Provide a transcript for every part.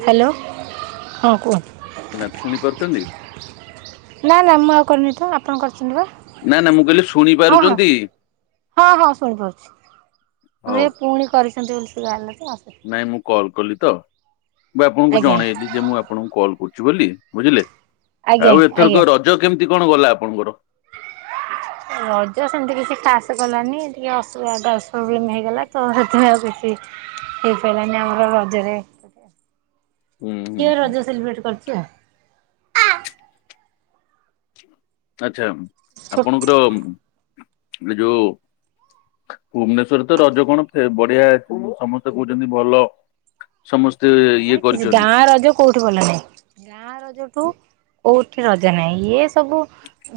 Hello ହଁ କୁହ। ନା ଶୁଣି ପାରୁଛନ୍ତି ନା ନା ମୁଁ ଆଉ କରିନି ତ ଆପଣ କରିଛନ୍ତି ବା। ନା ନା ମୁଁ କହିଲି ଶୁଣି ହଁ ହଁ ପାରୁଛନ୍ତି ହଁ ହଁ ଶୁଣିପାରୁଛି। ହଉ ହରେ ଆମ ପୁଣି କରିଛନ୍ତି ବୋଲି ସେ ଜାଣିତ। ନାଇଁ ମୁଁ କଲ କଲି ତ ମୁଁ ଆପଣଙ୍କୁ ଆଜ୍ଞା ଜଣେଇଲି ଯେ ମୁଁ ଆପ ଆପଣଙ୍କୁ କଲ କରୁଛି ବୋଲି ବୁଝିଲେ ଆଜ୍ଞା ଆଉ ଆଜ୍ଞା ଏଥରକ ରଜ କେମିତି କଣ ଗଲା ଆପଣଙ୍କର? ରଜ ସେମିତି କିଛି କାସ୍ ଗଲାନି ଟିକେ ଅସୁବିଧା ଗ୍ୟାସ ପ୍ରୋବ୍ଲେମ୍ ହେଇଗଲା ତ ସେଥିପାଇଁ ଆଉ କିଛି ହେଇପାଇଲାନି ଆମର ରଜରେ ହୁଁ ହୁଁ ଝିଅ ହୁଁ ରଜ ସେଲିବ୍ରେଟ କରିଛି ଆଉ। ଆଛା ଛୋଟ ଆପଣଙ୍କର ଏ ଯୋଉ ଭୁବନେଶ୍ୱରରେ ତ ରଜ କଣ ଫେ ବଢିଆ ସମସ୍ତେ କହୁଛନ୍ତି ଭଲ। ସମସ୍ତେ ହଁ ଇଏ କିଛି କରିଛନ୍ତି। ଗାଁ ରଜ କୋଉଠି ଭଲ ନାହିଁ ଗାଁ ରଜଠୁ କୋଉଠି ରଜ ନାହିଁ ଇଏ ସବୁ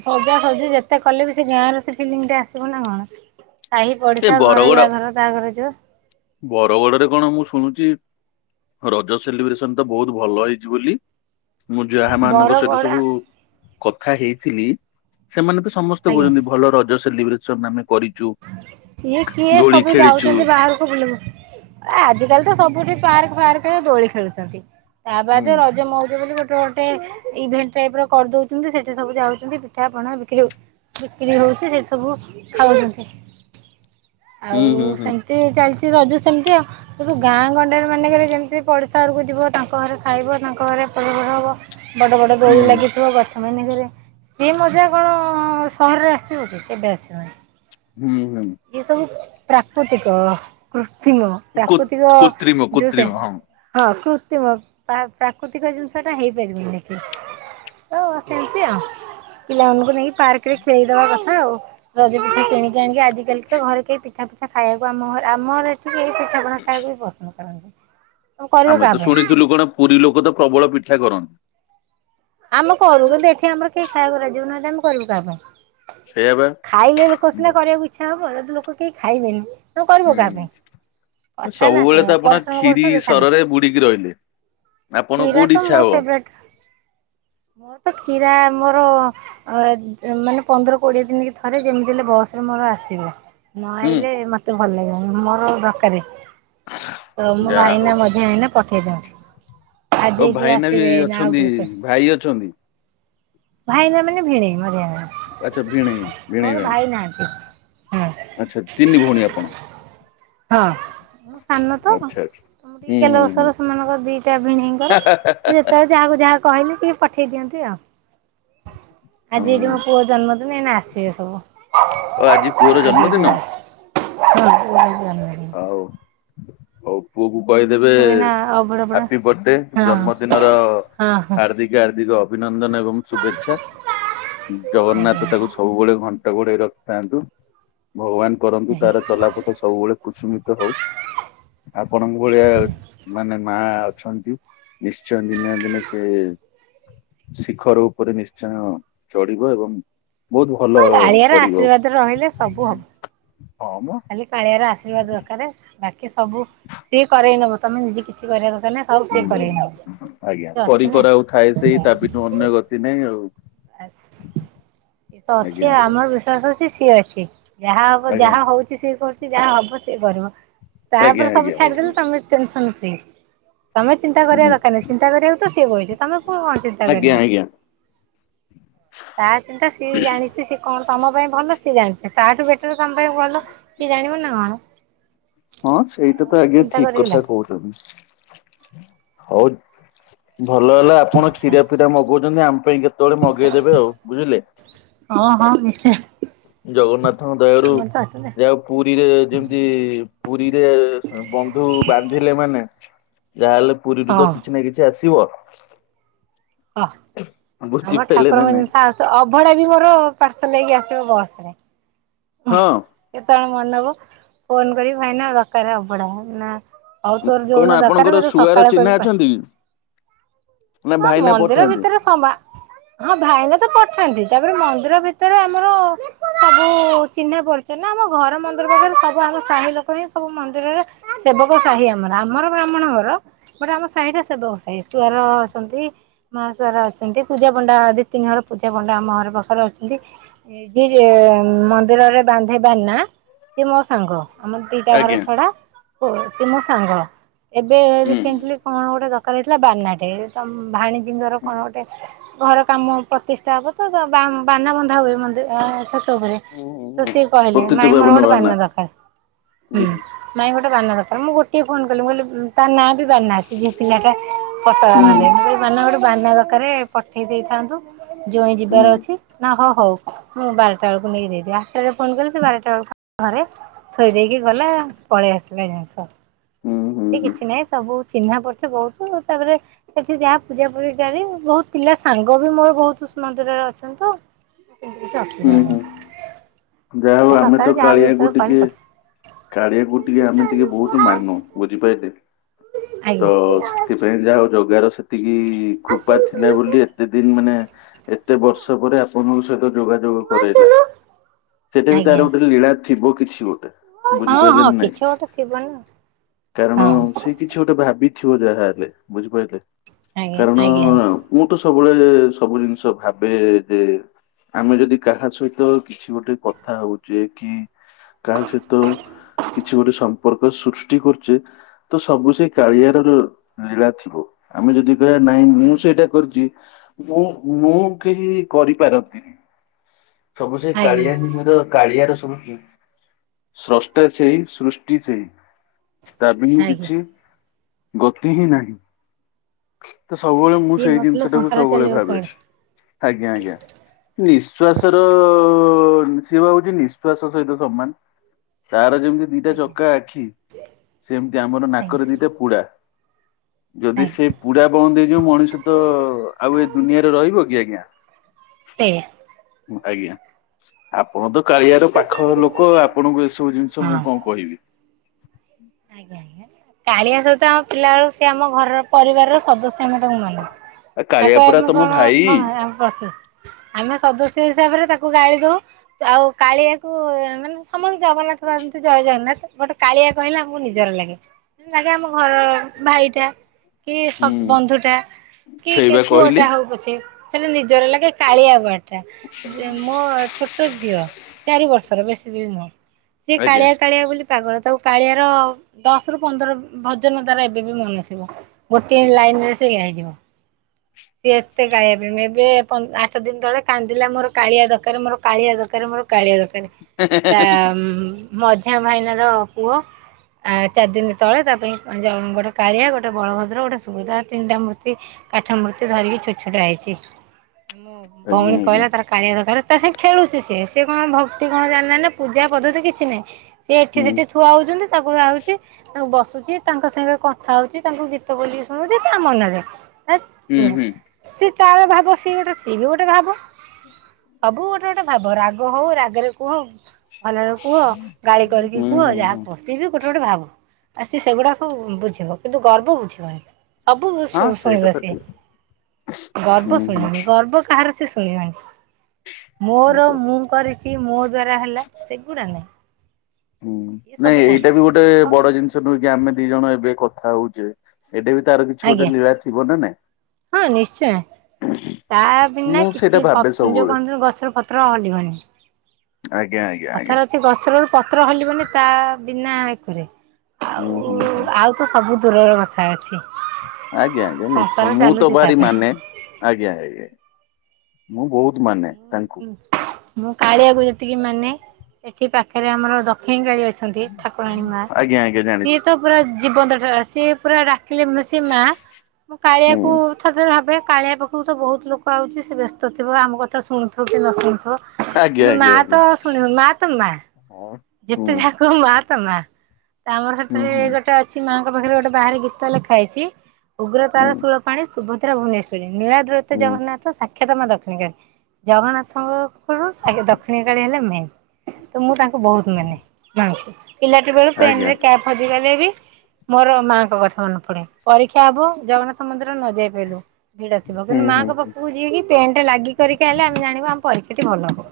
ସଜା ସଜି ଯେତେ କଲେ ବି ସେ ଗାଁ ର ସେ ଫିଲିଙ୍ଗଟା ଆସିବ ନା କଣ? ସାହି ଏ ପଡିଶା ଘର ବରଗଡ ୟା ଘର ତା ଘର ଯିଵ। ବରଗଡରେ କଣ ମୁଁ ଶୁଣୁଛି ରଜ ସେଲିବ୍ରେସନ ତ ବହୁତ ଭଲ ହେଇଛି ବୋଲି। ମୁଁ ଯାହା ବର ମାନଙ୍କ ସହିତ କଡା ସବୁ କଥା ହେଇଥିଲି ସେମାନେ ତ ସମ ଆଜ୍ଞା ଛନ୍ତି ଭଲ ରଜ ସେଲିବ୍ରେସନ ଆମେ କରି ସିଏ କିଏ ସବୁ ଯାଉଛନ୍ତି ବାହାରକୁ ବୁଲିବ ଏ ଆଜିକାଲି ତ ସବୁଠି ପାର୍କ ଫାର୍କରେ ଦୋଳି ଖେଳୁଛନ୍ତି। ତା ହୁଁ ବାଦେ ରଜ ମଉଜ ବୋଲି ଗୋଟେ ଗୋଟେ ଇଭେଣ୍ଟ ଟାଇପ ର କରିଦଉଛନ୍ତି ସେଠି ସବୁ ଯାଉଛନ୍ତି ପିଠାପଣା ବିକ୍ରି ହ ବିକ୍ରି ହଉଛି ସେ ସବୁ ଖାଉଛନ୍ତି। ହୁଁ ଆଉ ହୁଁ ହୁଁ ସେମିତି ଚାଲିଛି ରଜ ସେମିତି ଆଉ। କିନ୍ତୁ ଗାଁ ଗଣ୍ଡାରେ ମାନେଙ୍କରେ ଯେମିତି ପଡ଼ିଶା ଘରକୁ ଯିବ ତାଙ୍କ ଘରେ ଖାଇବ ତାଙ୍କ ଘରେ ପରିବର ହେବ। ବଡ଼ ବଡ଼ ଦୋଳି ହୁଁ ଲାଗିଥିବ ଗଛ ମାନଙ୍କରେ ସେ ମଜା କଣ ସହରରେ ଆସିବ କି କେବେ ଆସିବନି। ହୁଁ ହୁଁ। ଏ ସବୁ ପ୍ରାକୃତିକ କୃତ୍ରିମ କୋ ପ୍ରାକୃତିକ କୃତ୍ରିମ ଯୋଉ ସେ କୃତ୍ରିମ ହଁ ହଁ କୃତ୍ରିମ ପ୍ରାକୃତିକ ଜିନିଷ ଟା ହେଇପାରିବି କି। ତ ସେମିତି ଆଉ। ପିଲାମାନଙ୍କୁ ନେଇକି ପାର୍କ ରେ ଖେଳିଦବା କଥା ଆଉ ରଜ ପିଠା କିଣିକି ଆଣିକି ଆଜି ଦେଲେ ତ ଘରେ କେହି ପିଠା ଫିଠା ଖାଇବାକୁ ଆମ ଘରେ ଆମର ଏଠିକି ଏ ପିଠା ପଣା ଖାଇବାକୁ ବି ପସନ୍ଦ କରନ୍ତି ତମେ କରିବ ଆମେ କାହା ତ ପାଇଁ? ଶୁଣିଥିଲୁ କଣ ପୁରୀ ଲୋକ ତ ପ୍ରବଳ ପିଠା କରନ୍ତି। ଆମେ କରୁ କିନ୍ତୁ ଏଠି ଆମର କେହି ଖାଇବାକୁ ରାଜି ହଉନାହାନ୍ତି। ଆମେ କରିବୁ କାହା ପାଇଁ? ସେଇଆ ବା ଖାଇଲେ ଲୋକ ସିନା ହୁଁ କରିବାକୁ ଇଚ୍ଛା ହବ ଯଦ ଲୋକ କେହି ଖାଇବେନି। କରିବୁ କାହା ପାଇଁ କଥା ହେଲା ସବୁବେଳେ ତ ସେଇଆ ଆପଣ ପରିଶ୍ରମ କ୍ଷୀରି କରିଥିବା ଖାଲାନି। ସରରେ ବୁଡିକି ରହିଲେ ଆପଣ ଖିରା କୋଉଠି ତ ଇଚ୍ଛା ମୋର ହବ ଫେବରାଇଟି। ମୋର ତ କ୍ଷୀରା ମୋର ଅ ମାନେ ପନ୍ଦର କୋଡିଏ ଦିନ କି ଥରେ ଯେମିତି ହେଲେ ବସ ରେ ମୋର ଆସିବ। ନ ହୁଁ ଆଇଲେ ମତେ ଭଲ ଲାଗିବନି ମୋର ଦରକାରେ। ତ ମୋ ଯାହା ହଉ ଭାଇନା ମଝିଆ ହେଇନା ପଠେଇଦିଅନ୍ତି। ଓ ଆଜି ଯିଏ ଭାଇନା ବି ଆସିବେ ଆଉ ଅଛନ୍ତି ଟିକେ ପେ ଭାଇ ଅଛନ୍ତି ଭାଇନା ମାନେ ଭିଣେଇ ମଝିଆ ଆଚ୍ଛା ଭିଣେଇ ମୋର ଭିଣେଇ ଭ ଭାଇ ନାହାନ୍ତି। ହଁ ଆଛା ତିନି ଭଉଣୀ ଆପଣ ହଁ ମୁଁ ସାନ ତ। ଆଚ୍ଛା ଆଚ୍ଛା ତି ହୁଁ ହୁଁ ହୁଁ। ଗେଲବସର ସେମାନଙ୍କ ଦିଟା ହା ଭିଣୀଇଙ୍କର ହା ହା ହା ଯେତେଳେ ଯାହାକୁ ଯାହା କହିଲେ ଟିକେ ପଠେଇ ଦିଅନ୍ତି ଆଉ। ହା। ଆଜି ହୁଁ ଏଇଠି ମୋ ପୁଅ ଜନ୍ମଦିନ ଏଇନା ଆସିବେ ସବୁ। ଆଉ ଆଜି ପୁଅର ଆଉ ଟିକେ ଜନ୍ମଦିନ। ପରେ। ହଁ [inaudible] ଜାନୁୟାରୀ ହଉ ହଉ। ପୁଅ କୁ କହିଦେବେ ସବୁ ଏଇନା ଅଭଡ଼ା ଫଭଡ଼ା ହାପି ବଡେ ହଁ ଜନ୍ମଦିନର ହଁ ହଁ ହାର୍ଦ୍ଦିକ ହାର୍ଦ୍ଦିକ ଅଭିନନ୍ଦନ ଏବଂ ଶୁଭେଚ୍ଛା। ଆଜ୍ଞା। ଜଗନ୍ନାଥ ତାକୁ ସବୁବେଳେ ଘଣ୍ଟ ଘୋଡେଇ ରଖିଥାନ୍ତୁ। ଭଗବାନ କରନ୍ତୁ ତାର ଆଜ୍ଞା। ଚଲାପଥ ସବୁବେଳେ କୁଶୁମିତ ହଉ। ଆପଣଙ୍କ ଭଳିଆ ମାନେ ମା ଅଛନ୍ତି। ନିଶ୍ଚୟ ଦିନେ ନା ଦିନେ ସେ ଶିଖର ଉପରେ ନିଶ୍ଚୟ ଚଢିବ ଏବଂ ବହୁତ ଭଲ ଗାଳିଆର ପଢିବ ଆଶୀର୍ବାଦ ରହିଲେ ସବୁ ହବ। ହଁ ମ ଖାଲି କାଳିଆର ଆଶୀର୍ବାଦ ଦରକାର ବାକି ସବୁ ସିଏ କରେଇ ନବ ତମେ ନିଜେ କିଛି କରିବା ଦରକାର ନା। ହୁଁ ଆଜ୍ଞା କରି ନା। କରାଉ ଥାଏ ସେଇ ସେଇ ତା ବିଠୁ ଅନ୍ୟ ଗତି ନାହିଁ ଆଉ। ସିଏ ତ ଆଜ୍ଞା ଅଛି ଆଜ୍ଞା ଆମର ବିଶ୍ୱାସ ଅଛି ସିଏ ଅଛି ଯାହା ହବ ଆଜ୍ଞା ଯାହା ହଉଛି। ଏ କରୁଛି ଯାହା ହବ ସିଏ କରିବ ଆଜ୍ଞା ତାପରେ ସବୁ ଆଜ୍ଞା ଆଜ୍ଞା ଛାଡିଦେଲେ ତମେ ଟେନ୍ସନ୍ ଫ୍ରି। ତମେ ଚିନ୍ତା କରିବା ହୁଁ ଦରକାର ନାହିଁ ଚିନ୍ତା କରିବାକୁ ତ ସିଏ ବଇଚି ତମେ କଣ କଣ ଚିନ୍ତା ଆଜ୍ଞା କରିବ। ଆଜ୍ଞା। ତା ଚିନ୍ତା ସିଏ ଜାଣିଚି ସିଏ କଣ ତମ ପାଇଁ ଭଲ ସିଏ ଜାଣିଛ ତାଠୁ ବ। [unintelligible] କିଏ ଜାଣିବନି ନା କଣ। ହଁ ସେଇଟା ତ ଆଉ ଆଜ୍ଞା ଚିନ୍ତା ଠିକ କରିକି କଥା ଲାଭ କହୁଛନ୍ତି ହଉ। ଭଲ ହେଲା ଆପଣ କ୍ଷୀରା ପିରା ମଗଉଛନ୍ତି ଆମ ପାଇଁ କେତେବେଳେ ମଗେଇଦେବେ ଆଉ ବୁଝିଲେ। ହଁ ହଁ ନିଶ୍ଚୟ ଜଗନ୍ନାଥଙ୍କ ଦୟାରୁ ଆମର ତ ଅଛନ୍ତି। ଯାହା ପୁରୀରେ ଯେମିତି ପୁରୀରେ ବନ୍ଧୁ ବାନ୍ଧିଲେ ମାନେ ଯାହାହେଲେ ପୁରୀରୁ ତ ହଁ କିଛି ନା କିଛି ଆସିବ ଓହ ଆମ ବୁଝିପାରିଲେ ନା ଠାକୁରଙ୍କ ନାଇଁ। ଜିନିଷ ଆସ ଅଭଡ଼ା ବି ମୋର ପାର୍ସଲ ନେଇକି ଆସିବ ବସରେ। ହଁ କେତେବେଳେ ମନେ ହବ ଫୋନ କରିବି ଭାଇନା ଦକରେ ଅବଢ଼ା ନା ହଉ ତୋର କଣ ଯୋଉଦିନ ଦରକାର ଆପଣଙ୍କର ମତେ ଶୁଆର ସକାଳେ ଚିହ୍ନା କହିବୁ ଅଛନ୍ତି କି? ନା ପାର ଆ ଭାଇନା ମନ୍ଦିର ପଠାନ୍ତି ଭିତରେ ସବା ହଁ ଭାଇନା ତ ପଠାନ୍ତି ତାପରେ ମନ୍ଦିର ଭିତରେ ଆମର ସବୁ ଚିହ୍ନା ପରିଚ ନା ଆମ ଘର ମନ୍ଦିର ପାଖରେ ସବୁ ଆଗ ସାହି ଲୋକ ହିଁ ସବୁ ମନ୍ଦିରରେ ସେବକ ସାହି ଆମର ଆମର ବ୍ରାହ୍ମଣ ଘର ଗୋଟେ ଆମ ସାହିଟା ସେବକ ସାହି। ସୁଆର ଅଛନ୍ତି। ମହାସୁଆର ଅଛନ୍ତି ପୂଜାପଣ୍ଡା ଦି ତିନି ଘର ପୂଜା ପଣ୍ଡା ଆମ ଘର ପାଖରେ ଅଛନ୍ତି। [inaudible] ମନ୍ଦିରରେ ବାନ୍ଧେ ବାନା ସି ଏ ମୋ ସାଙ୍ଗ ଆମର ଦିଟା ଘର ଆଜ୍ଞା ଛଡା ସିଏ ମୋ ସାଙ୍ଗ ଏବେ ହୁଁ। ରିସେଣ୍ଟଲି କଣ ଗୋଟେ ଦରକାର ହେଇଥିଲ ବାନା ତେ ଭାଣେଜୀ ଙ୍କର କଣ ଗୋଟେ ଘର କାମ ପ୍ରତିଷ୍ଠା ହବ ତ ବାନା ବନ୍ଧା ହୁଏ ମନ୍ଦିର ଛାତ ଉପରେ। ହୁଁ ହୁଁ ତ ହୁଁ ସିଏ କହିଲେ ପତିତ ମାଇଁ ମୋର ପାବନ ଗୋଟେ ଭାଇନା ବାନା ଦରକାର। ହୁଁ ନାଇଁ ଗୋଟେ ବନ୍ ଦରକାର ମୁଁ ଗୋଟିଏ ଫୋନ କଲି ମୁଁ କହିଲି ତା ନାଁ ବି ବାନା ସେ ଯି ପିଲାଟା ପତକା ହୁଁ ବାନ୍ଧେ ମୁଁ ବାନା ଗୋଟେ ବାନା ଦରକାରେ। ପଠେଇ ଦେଇଥାନ୍ତୁ ଜ୍ୱଇଁ ହୁଁ ଯିବାର ଅଛି ନା ହଉ ହଉ ମୁଁ ବାରଟା ବେଳକୁ ନେଇଯିବି ଆ ସେ ଫୋନ କଲି ସେ ବାରଟା ବେଳ ଘରେ ଥୋଇ ଦେଇକି ଗଲା ପଳେଇ ଆସିଲା ଜିନିଷ। ହୁଁ ହୁଁ ସେ ହୁଁ କିଛି ନାହିଁ ସବୁ ଚିହ୍ନା ପରିଚ ବହୁତ ତାପରେ ସେଠି ଯାହା ପୂଜା ପୂଜି ଚାଲେ ବହୁତ। ପିଲା ସାଙ୍ଗ ବି ମୋର ବହୁତ ମନ୍ଦିରରେ ଅଛନ୍ତି ତ ସେମିତି କିଛି ଅସୁବିଧା ହୁଁ ନାଇଁ। ହୁଁ। ଯାହା ହଉ ଆମେ ତ କାଳିଆକୁ ଯେତେବେଳେ କହିଲେ ଟିକେ ପଠେଇବି କାଳିଆକୁ ଟିକେ ଆମେ ଟିକେ ବହୁତ ମାନୁ। ବୁଝିପାଇଲେ ତ ଆଜ୍ଞା ସେଥିପାଇଁ ଯାହା ହଉ ଜଗାର ସେତିକି କୃପା ଥିଲା ବୋଲି ଏତେ ଦିନ ମାନେ ଏତେ ବର୍ଷ ପରେ ଆପଣଙ୍କ ସହିତ ଯୋଗ କରାଇଲା ସେଟା ବି ତାର ଆଜ୍ଞା। ଗୋଟେ ଲୀଳା ଥିବ କିଛି ଗୋଟେ ହଁ ହଁ ବୁଝିପାରିଲନି ନାଇଁ କିଛି ଗୋଟେ ଥିବ ନା କାରଣ ହଁ ସେ କିଛି ଗୋଟେ ଭାବିଥିବ ଯାହା ହେଲେ ବୁଝିପାରିଲେ ଆଜ୍ଞା କାରଣ ଆଜ୍ଞା ଆଜ୍ଞା ମୁଁ ତ ସବୁବେଳେ ସବୁ ଜିନିଷ ଭାବେ ଯେ ଆମେ ଯଦି କାହା ସହିତ କିଛି ଗୋଟେ କଥା ହଉଛେ କି କାରଣ ସେ ତ କିଛି ଗୋଟେ ସୃଷ୍ଟି କରୁଛେ ତ ସବୁ ସେ କାଳିଆର ଲୀଳା ଥିବ ଆମେ ଯଦି ନାଇଁ ମୁଁ ଆଜ୍ଞା ସେଇଟା କରିଛି ମୁଁ ମୁଁ କେହି କରିପାରନ୍ତି ସବୁ ସେ ଆଜ୍ଞା କାଳିଆ ନିର କାଳିଆର ସ ସ୍ରଷ୍ଟା ସେଇ ସୃଷ୍ଟି ସେଇ ତା ପାଇଁ ହିଁ ଆଜ୍ଞା କିଛି ଗତି ହିଁ ନାହିଁ ତ ସବୁବେଳେ ମୁଁ ସିଏ ସେଇ ନଥିଲେ ଜିନିଷ ଟାକୁ ସଂସାର ସବୁବେଳେ ଚାଲିବ ଭା କୁଆଡେ ଆଜ୍ଞା ଆଜ୍ଞା ନିଃଶ୍ଵାସ ର ସି ହଉଛି ନିଶ୍ଵସ ସହିତ ସମାନ ତାର ଯେମିତି ଦିଟା ଆଜ୍ଞା ଚକା ଆଖି ସେମିତି ଆମର ଆଜ୍ଞା ନାକରେ ଦିଟା ପୋଡା ଯଦି ଆଜ୍ଞା ସେ ପୁରଡା ବଣ ଦେଇ ଯାଉ ମଣିଷ ତ ଆଉ ଏ ଦୁନିଆରେ ରହିବ କି ଆଜ୍ଞା ଟେ ଆଜ୍ଞା ଆପଣ ତ କାଳିଆର ପାଖ ଲୋକ ଆପଣଙ୍କୁ ଏସବୁ ଜିନିଷ ହଁ ମୁଁ କଣ କହିବି ଆଜ୍ଞା ଆ୍ା କାଳିଆ ସହିତ ଆମ ପିଲା ବଳ ସି ଆମ ଘରର ପରିବାରର ସଦସ୍ୟ ଆମେ ତାଙ୍କୁ ମନ ଆ କାଳିଆ ତାକୁ ପରା ଏମ ତମ କଣ ଭାଇ କଣ ପ୍ରସିଦ୍ଧ ଆମେ ସଦସ୍ୟ ହିସାବରେ ତାକୁ ଗାଳି ଦଉ। ଆଉ କାଳିଆକୁ ମାନେ ସମସ୍ତେ ଜଗନ୍ନାଥ ବାନ୍ତି ଜୟ ଜଗନ୍ନାଥ ଗୋଟେ କାଳିଆ କହିଲା ନିଜର ଲାଗେ ଲାଗେ ଆମ ଘର ଭାଇଟା କି ହୁଁ ବନ୍ଧୁ ଟା କି ସେଇବା ପୁଅ କହିଲି ଟା ହଉ ପଛେ। ସେ ନିଜର ଲାଗେ କାଳିଆବାର ଟା ମୋ ଛୋଟ ଛୋଟ ଝିଅ ଚାରି ବର୍ଷର ବେଶୀ ବି ନୁହଁ ସେ ଆଜ୍ଞା। କାଳିଆ କାଳିଆ ବୋଲି ପାଗଳ ତାକୁ କାଳିଆ [unintelligible] ଦଶ ରୁ ପନ୍ଦର ଭଜନ ଦ୍ଵାରା ଏବେ ବି ମନରଥିବ। ଗୋଟିଏ ଲାଇନରେ ସେୟା ହେଇଯିବ। ସିଏ ଏତେ କାଳିଆ ପାଇଁ ତେବେ ଆଠ ଦିନ ତଳେ କାନ୍ଦିଲା ମୋର କାଳିଆ ଦରକାର ମୋର କାଳିଆ ଦରକାର ମୋର କାଳିିଆ ଦରକାର ତା ମଝା ଭାଇନା ର ପୁଅ ଆ ଚାରି ଦିନ ତଳେ ତା ପାଇଁ ଗୋଟେ କାଳିଆ ଗୋଟେ ବଳଭଦ୍ର ଗୋଟେ ସୁଭଦ୍ରା ତିନିଟା ମୂର୍ତ୍ତି କାଠ ମୂର୍ତ୍ତି ଧରିକି ଛୋଟ ଛୋଟ ଆଇଚି। ଆଜ୍ଞା ଭଉଣୀ ଆଜ୍ଞା କହିଲା ତାର କାଳିଆ ଦରକାର ତା ସାଙ୍ଗେ ଖେଳୁଛି ସିଏ ସେ କଣ ଭକ୍ତି କଣ ଜାଣିନା‌ହାନ୍ତି ନା ପୂଜା ପଦ୍ଧତି କିଛି ନାହିଁ। ସେ ଏଠି ହୁଁ ସେଠି ଥୁଆ ହଉଚନ୍ତି ତାଙ୍କୁ ଆଉଚି। ତାଙ୍କୁ ବସୁଚି ତାଙ୍କ ସାଙ୍ଗେ କଥା ହଉଛି ତାଙ୍କୁ ଗୀତ ବୋଲିକି ଶୁଣୁଚି ତା ମନରେ ହୁଁ ହୁଁ ସିଏ ତାର ଭାବ ସିଏ ଗୋଟେ ସିଏ ବି ଗୋଟେ ଭାବ। ସବୁ ଗୋଟେ ଗୋଟେ ଭାବ ରାଗ ହଉ ରାଗରେ କୁହ। ଭଲରେ କୁହ ଗାଳି କରିକି ହୁଁ କୁହ ହୁଁ ଯାହା ହୁଁ। କୁହ। ସିଏ ବି ଗୋଟେ ଗୋଟେ ଭାବ ଆଉ ସି ସେଗୁଡାକ ସବୁ ବୁଝିବ କିନ୍ତୁ ଗର୍ବ ବୁଝିବନି। ସବୁ ହଁ ଶୁଣି ସେଇଟା ଶୁଣିବ ତ ସି ଠିକ୍ ହୁଁ ଗର୍ବ ଶୁଣିବନି ଗର୍ବ କାହାର ସେ ଶୁ ଶୁଣିବନି ମୋର ହୁଁ। ମୁଁ କରିଚି ମୋ ଦ୍ଵାରା ହେଲା ସେଗୁଡା ନାଇଁ। ହୁଁ ନାଇଁ ଏଇଟା ବି ଗୋଟେ ବଡ ଜିନିଷ ନୁହେଁ କି ଆମେ ଦି ଜଣ ଏବେ କଥା ହଉଚେ ଏଟେବି ତାର କିଛି ଗୋଟେ ଆଜ୍ଞା ଲୀଳା ଥିବ ନା ହଁ ନିଶ୍ଚୟ। ନାଇଁ। ତା ବିନା ମୁଁ ସେଇଟା କିଛି ପ ଭାବେ ଯୋଉ ସବୁବେଳେ। କହନ୍ତୁ ଗଛର ପତ୍ର ହଲିବନି। ଆଜ୍ଞା ଆଜ୍ଞା ଆଜ୍ଞା କଥାରେ ଅଛି ଗଛର ପତ୍ର ହଲିବନି ତା ବିନା ଏତିରେ। ହୁଁ ଆଉ ହୁଁ ହୁଁ ଆଉ ତ ସବୁ ଦୂରର କଥା ଅଛି। ଆଜ୍ଞା ଆଜ୍ଞା ନିଶ୍ଚୟ ସଂସାର ମୁଁ ତ ଚାଲୁଛି ତା ଭାରି ପାଇଁ। ମାନେ। ଆଜ୍ଞା ଆଜ୍ଞା ମୁଁ ବହୁତ ମାନେ। ତାଙ୍କୁ ମୁଁ କାଳିଆକୁ ଯେତିକି ମାନେ ଏଠି ପାଖରେ ଆମର ଦକ୍ଷିଣୀ କାଳିଆ ଅଛି। ଠାକୁରାଣୀ ମା ଆଜ୍ଞା ଆଜ୍ଞା ସିଏ ଜାଣିଛି। ତ ପୁରା ଜୀବନ୍ତ ଠାକୁ ସିଏ ପୁରା ରା ତାକିଲିପ୍ ସିଏ ମା ମୁଁ ହୁଁ କାଳିଆକୁ ଥରେ ଥରେ ଭାବେ କାଳିଆ ପାଖ ଙ୍କୁ ତ ବହୁତ ଲୋକ ଆଉଚି ସେ ବ୍ୟସ୍ତ ଥିବ ଆମ କଥା ଶୁଣୁଥିବ କି ନ ଶୁଣୁଥୁବ ହଁ କିନ୍ତୁ ମା ତ ଶୁଣିବ ମା ତ ମା। ଅ ଯେତେ ଯାହା କହ ମା ତ ମା ତ ଆମର ହୁଁ ସେଥିରେ ହୁଁ ଗୋଟେ ଅଛି ମାଙ୍କ ପାଖରେ ଗୋଟେ ବାହାରେ ଗୀ ଲେଖା ହେଇଚି ଉଗ୍ରତାର ହୁଁ ସୁଳ ପାଣି ସୁଭଦ୍ରା ଭୁବନେଶ୍ରୀ ନୀଳା ଦ୍ରତ ହୁଁ ଜଗନ୍ନାଥ ସା କ୍ଷତମା ଦକ୍ଷିମିକା ଜଗନ୍ନାଥଙ୍କର କଣ ଦକ୍ଷିଣ କାଳି ହେଲେ ମେନ୍ ତ ମୁଁ ତା ବହୁତ ମାନେ ମାଙ୍କୁ ପିଲାଟି ବେଳୁ ପେନ୍ ଆଜ୍ଞା ରେ କିଆ ଖୋଜିବା ଦେବି ମୋର ମାଙ୍କ କଥା ମନେ ପଡେ ପରୀକ୍ଷା ହବ ଜଗନ୍ନାଥ ମନ୍ଦିର ନ ଯାଇ ଲୁ ଭିଡା ଥିବ ହୁଁ କିନ୍ତୁ ହୁଁ। ମାଆଙ୍କ ପାଖକୁ ଯିଏକି ପେନ୍ ଟା ଲାଗି କରିକି ଆଇଲା ଆମେ ଜାଣିବୁ ଆମ ପରୀକ୍ଷା ଟି ଭଲ ହବ।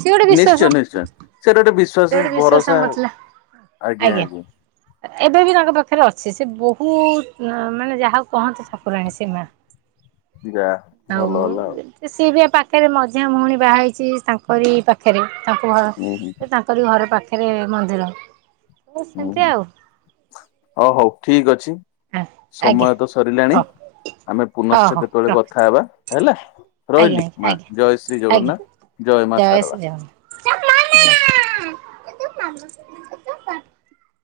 ସିଏ ଗୋଟେ ବିଶ୍ୱାସ ସେ ନିଶ୍ଚୟ ନିଶ୍ଚୟ ସେଟା ଗୋଟେ ବିଶ୍ଵାସ ଗୋଟେ ବିଶ୍ୱାସ ଭରସା ଆମର ଥିଲା ଆଜ୍ଞା ଆଜ୍ଞା। ଏବେ ବି ତାଙ୍କ ପାଖରେ ଅଛି ସେ ବହୁତ ମାନେ ଯାହାକୁ କହନ୍ତି ଠାକୁରାଣୀ ସିଏ ମା। ଯାହା ଆଉ ଭଲ ମୁ ହେଲା ଆଉ ସିଏ ବି ପାଖରେ ମଝିଆ ଭଉଣୀ ବାହା ହେଇଚି ତାଙ୍କରି ପାଖରେ ତାଙ୍କୁ ଭା ହୁଁ ହୁଁ ତାଙ୍କରି ଘର ପାଖରେ ମନ୍ଦିର। ହୁଁ ସେମିତି ହୁଁ ଆଉ। ହଉ ହଉ ଠିକ୍ ଅଛି ଆ ଆଜ୍ଞା ସମୟ ତ ସରିଲାଣି। ହଉ ଆମେ ହଉ ପୁନଶ୍ଚ ହଉ କେତେବେଳେ ରଖୁଛି କଥା ହେବା, ହେଲା। ଆଜ୍ଞା ରହିଲି, ମା ଆଜ୍ଞା ଆଜ୍ଞା। ଜୟ ଶ୍ରୀ ଜଗନ୍ନାଥ୍ ଜୟ ମା ଶାରଳା। ଜ [unintelligible]